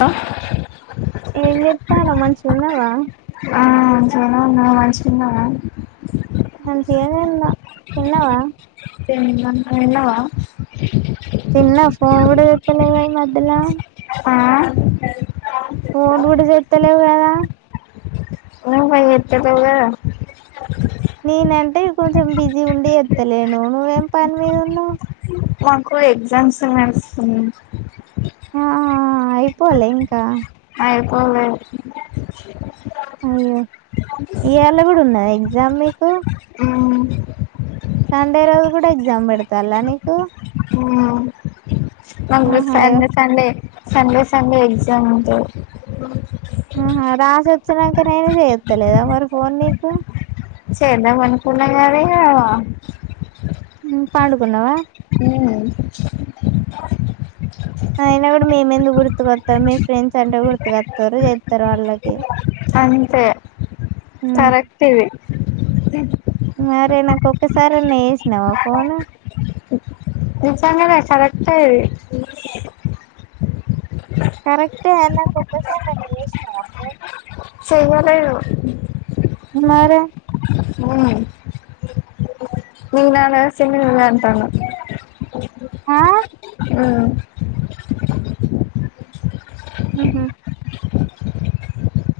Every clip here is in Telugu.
హ ఏం చెత్తానవ్ మంచిగున్నవా ఆ చాలను న వాయిస్ ఇన్నావా మంచిగానే ఉన్న తిన్నావా తిన్నా నువ్ తిన్నావా తిన్న ఫోన్ కూడా చెత్తలేవు గదా ఈ మధ్యల ఆ ఫోన్ కూడా జతలేవు గదా నువ్వే జెతలేవు గదా నేనంటే కొంచెం బిజీ ఉండి ఎత్తలేను నువ్వేం పని మీద ఉన్నావు మాకు ఎగ్జామ్స్ నడుస్తుంది ఆ అయిపోలె ఇంకా ఐయిపోలె అయ్యో ఇయాళ కూడా ఉన్నాదా ఎగ్జామ్ మీకు ఉమ్ సండే రోజు కూడా ఎగ్జామ్ పెడతాల్ల నీకు మండే ఆహా Sunday Sunday Sunday Sunday exam ఉంటది ఆహా రాసి వచ్చినాక నేనే చేయొత్తలేదా మరి ఫోన్ నీకు చెందామనుకున్నగాని ఇగ పండుకున్నావా హ అయినా కూడా మేము ఎందుకు గుర్తుకొత్తం మీ ఫ్రెండ్స్ అంటే గుర్తుకొత్తరు చెతారు వాళ్ళకి అంతే కరెక్ట్ ఇది మరె నాకోక్కసారన్న ఎసినవా ఫోను నిసంగానే కరెక్ట్ ఇది కరెక్ట్ సంతోషం ల అత్త చేసినవా ఫోను చెయ్యలేరు మరే ఏ ఆ నిన్న నా సింగుడు అ అంటాఅన్నా ఆ ఆ ఉహు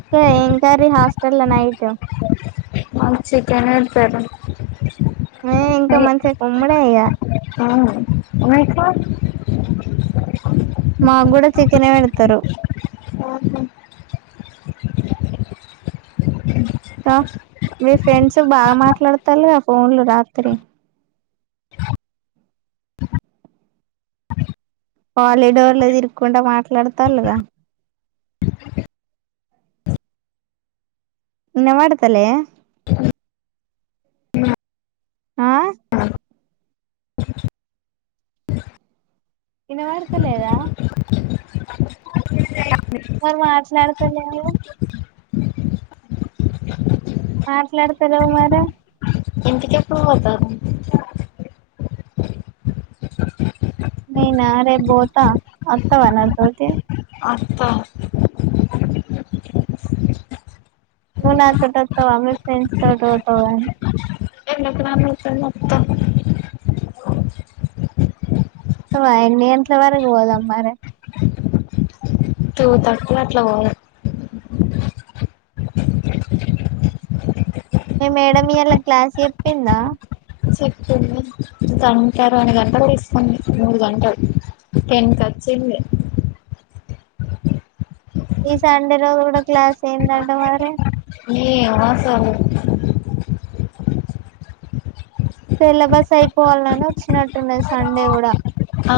సో ఏం కర్రీ హాస్టల్ ల నైట్ మాద్ చికెన్ వేత్తారు మే ఇంకా మంచిగా కుమ్మడే ఇక ఆ అ రిస్మస్ మాక్ కూడా చికెనే పెడతారు ఆహా అ మీ ఫ్రెండ్స్ బాగా మాట్లాడతార్ లే ఆ ఫోన్లో రాత్రి హాలిడోర్లు తిరుకుండా మాట్లాడతాళ్ళుగా ఇనవడ్ తలే ఆ అ ఇనవడ్త లేదా [inaudible] లేగ మరి మాట్లాడుతున్ లేవో మాట్లాడతలేవు మరి ఇంటికి ఎప్పుడు పోతావ్ రేప్ బొతా వస్తావా నాన్ తోటి వస్తా నువ్వు నాతోటి వస్తావా మీ ఫ్రెండ్స్ తోటి పోతావా ఎండ్ ఎక్కువా గ్రా మొత్తం [unintelligible] ఉంటావా ఎన్ని గంటల వరకు పోదాం మరి తూ తట్ల ఎట్లా పోదామ్ మీ మేడం మ్ ఇయాలా క్లాస్ చెప్పిందా చెప్పింది తంటరాని గంటలు తీసుకుంది మూడు గంటలు టెన్త్ వచ్చింది ఈ సండే రోజు కూడా క్లాస్ అయిందఅంట మరి ఈ మెసంమ్ సిలబస్ అయిపోవాలని వచ్చినట్టుండది సండే కూడా ఆ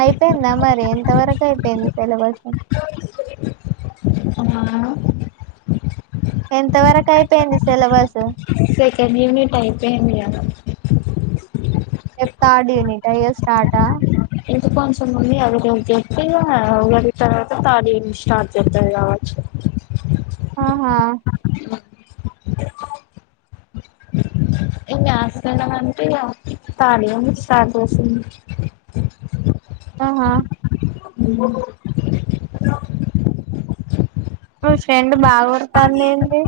అయిపోయిందా అ మరి ఎంత వరకు అయిపోయింది సెలబస్ ఆ ఎంత వరకు అయిపోయింది సెలబస్ సెకండ్ ఇయర్ మీ టైప్ చేయండి ఇగ రేప్ తార్డీని స్టయిగర్ స్టార్టా ఏతుక్కో అవసరం ఉంది అడుగు అని చేప్పి అ [inaudible] తే త తార్ట్ ఇయర్ స్టార్ట్ చేస్తాన్ కావచ్చు ఆహా అవసరం అంటే ఇగ అప్పిత్తాడు ఎముంది స్టార్ట్ చేసి ఆహా మ ఆ ఫ్రెండ్ బాగోడ్ తాంద్ ఎంది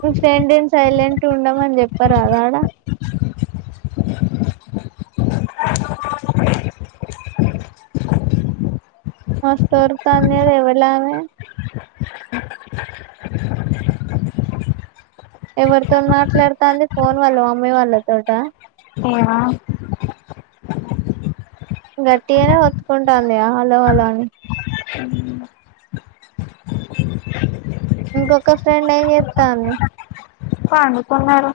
మీ ఫ్రెండియన్స్ సైలెంట్ ఉండమ అని చెప్పారాద ఆడ మస్తరుతామే ఎవరు లామే ఎవరితో మాట్లాడతాఅంది ఫోన్ వాళ్ళ మమ్మీ వాళ్ళ తోట్య ఏ హ గట్టి అనే ఒత్తుకుంటాఅంది హలో అలో అని ఇంకొక ఫ్రెండ్ అయిం చెస్తాన్ని పాడుకున్నారు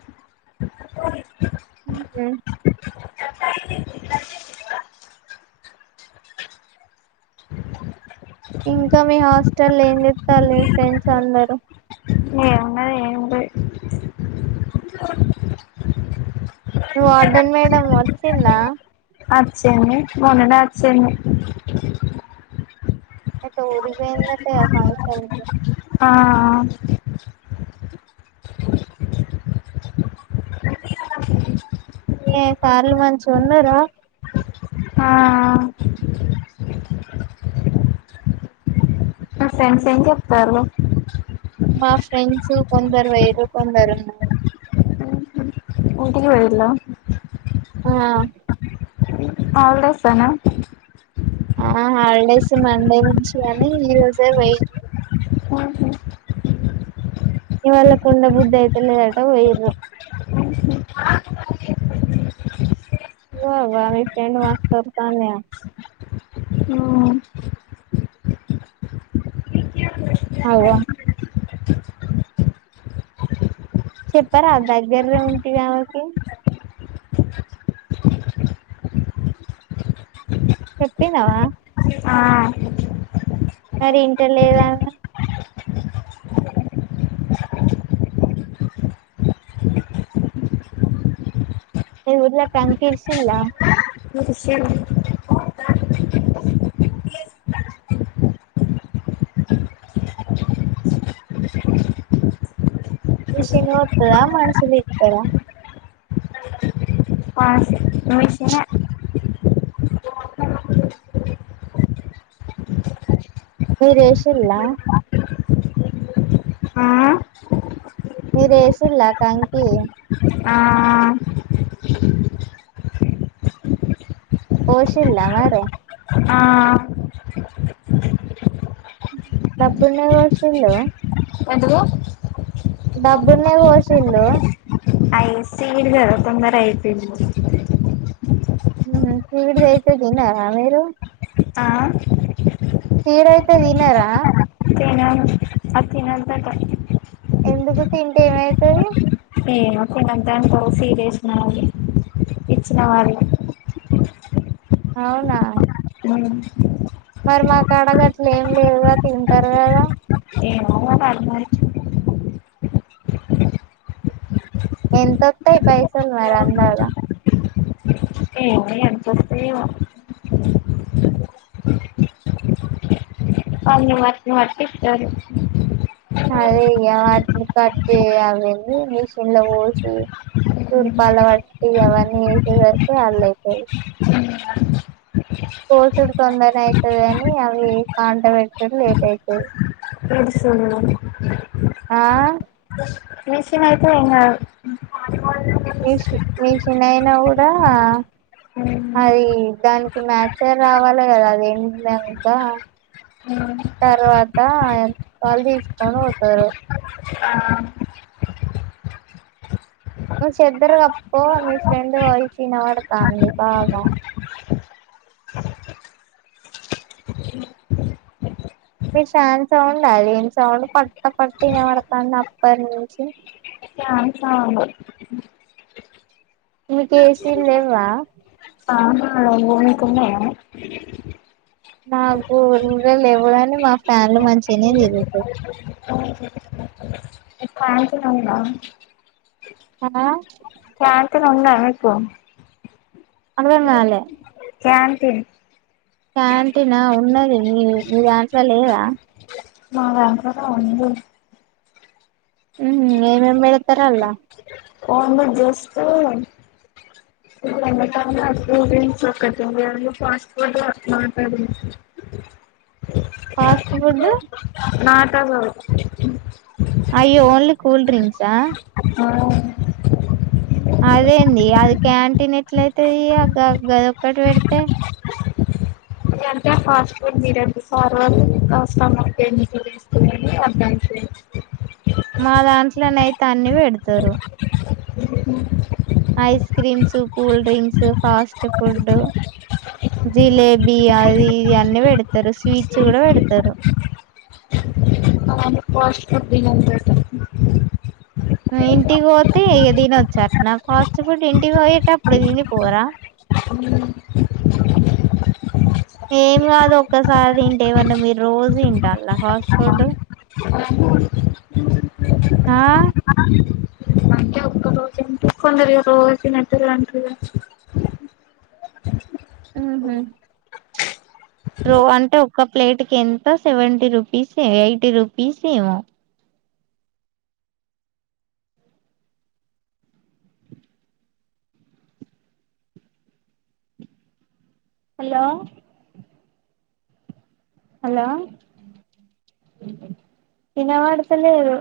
ఉమా ఇంకా మీ హాస్టల్ ఏం చెస్తాల ఫ్రెండ్స్ అందరుూ ఏమున్నది ఏం లేదు నువ్ అడన్ మేడం మర్సంద అచ్చేన్న మన్నడ అచ్చన్న ఏట్టోరిగాయిందట్ట ఫష ఆ ఏ సార్లు మంచి ఉన్నారా ఆ నా ఫ్రెండ్స్ ఏం చెప్తారు మా ఫ్రెండ్స్ కొందరు వేరు కొందరు ఉన్నారు ఎంటికి వరిలో ఆ హాలిడేస్ సనా ఆ హాలిడేస్ మండే నుంచి కాని ఈ రోజే వెయిట్ ఇవళ కుండ బుద్ధ అయితులిదట వయు వా వాారి టెడ్ వాస్ కతానే మ్మ్ అవ చెప్పరాా ఆ దగ్గరే ఉంటి ఆమకి చెప్పినవా ఆ మరి ఇంట లేదా అ ఉఊర్ల క అంకిర్సలా ఇసీ అ విషీ నోడ్తదా మనసులు ఇర్తారా వాషింగ్ మిషనే మీ రేషలా ఆ మీరేషలా కాంకి ఆ ఓషలా మరి ఆ డబ్బుడున్న వషంద ఎందుకు డబ్బునే పోషిడు అరవ తొందర అయిపో మ విడద అయితుదిిన ఆమెేరు ఆ సడయితది దనర అ తహంత ఎందుకు తింటే ఏమవుతుది నేనుప్పుడుంతాకో సీట్ేసినళ్ ఇచ్చిన వాళ్ళు అవునా అడి మరి మా కాడకి అట్లు ఏం లేదుగా తింటారు కదా అ అ ఎంతొస్తాయి పైసలు మరి అందలా ఏ అపో అ మ మారు అదే అయ వా కట్ చేషన్లా పో తూర్పాల వాట్టి అవన్నీ వేసేసరికి వాళ్ళు అైతే కోసులు తొందరన అవుతుది అని అవి కాంట పెట్టడం లేట్ అవుతుది ఇది సన్నా ఆ మషన్ అయితే ఎనా వయనా కూడా ఉ అది దానికి మ్యాచ రావాలి కదా అదేమి లేంత తర్వాత ఎంతళు తీసుకొని పోతారు ఆ ను్ చెద్దరు గప్ప మీ ఫ్రెండ్ వయి చిినబడతాండి బాగా విషాన్ సౌం అలీీన్ సౌం పడుట్ట పడుత ఇ వడతా అప్పంచి చాన్సను మీక ఏసీన్ లేవా ఆ మూకుంద నాకు ఊ లేవడానే మా ఫ్యాన్లు మంచిగానే జిరుగుతంది కాా చ రా ఆ అక్కన ఉన్నా అపో అదంగాాల క్యాంతన్ క్యాంటీనా ఉన్నది మీ మీరు ఆన్సర్ లేదా మా బ్యాం ఉ ఉ ఏమేం మళ తరలా న్న జస్త హులు ఎ అ్రూంస్ త అ ఫస్ ఫో మా ఆస్తున్నా కాబ అయ్యో ఓన్లీ కూల్ డ్రింసా అవు అదేండి అది క్యాంటీన్ ఎట్ల అయితుది ఆ గది ఒక్కటి పెడితే అంటే ఫాస్ట్ ఫుడ్ బిర్యా సార్వలు కాస్తాే చస్తుందని అర్థం చేయండి మా దాంట్లోనే అయితే అన్ని పెడతారు ఇ ice creams cool drinks fast food jalebi అది ఇది అన్నిీ పెడతారు స్వీట్స్ కూడా పెడతారు ష్ట దగా ఇంటికి పోతే ఏదని వచ్చట నా ఫాస్ట్ ఫుడ్ ఇంటికి పోయేట అప్పుడు దీని పోరా ఏం కాదు ఒక్కసారి తింటే ఏమన్నా మీరు రోజు తింటాల ఫాస్ట్ ఫుడ్ ఆ అవును కురి రోస నెట్ంటగా ఆ హమ్ ప్రో అంటే ఒక ప్లేట్కి ఎంత సెవెంటీ రూపీస్ ఏో ఎయిటీ రూపీస్ ఏమో హలో హలో ఇ నవాడుతలేదు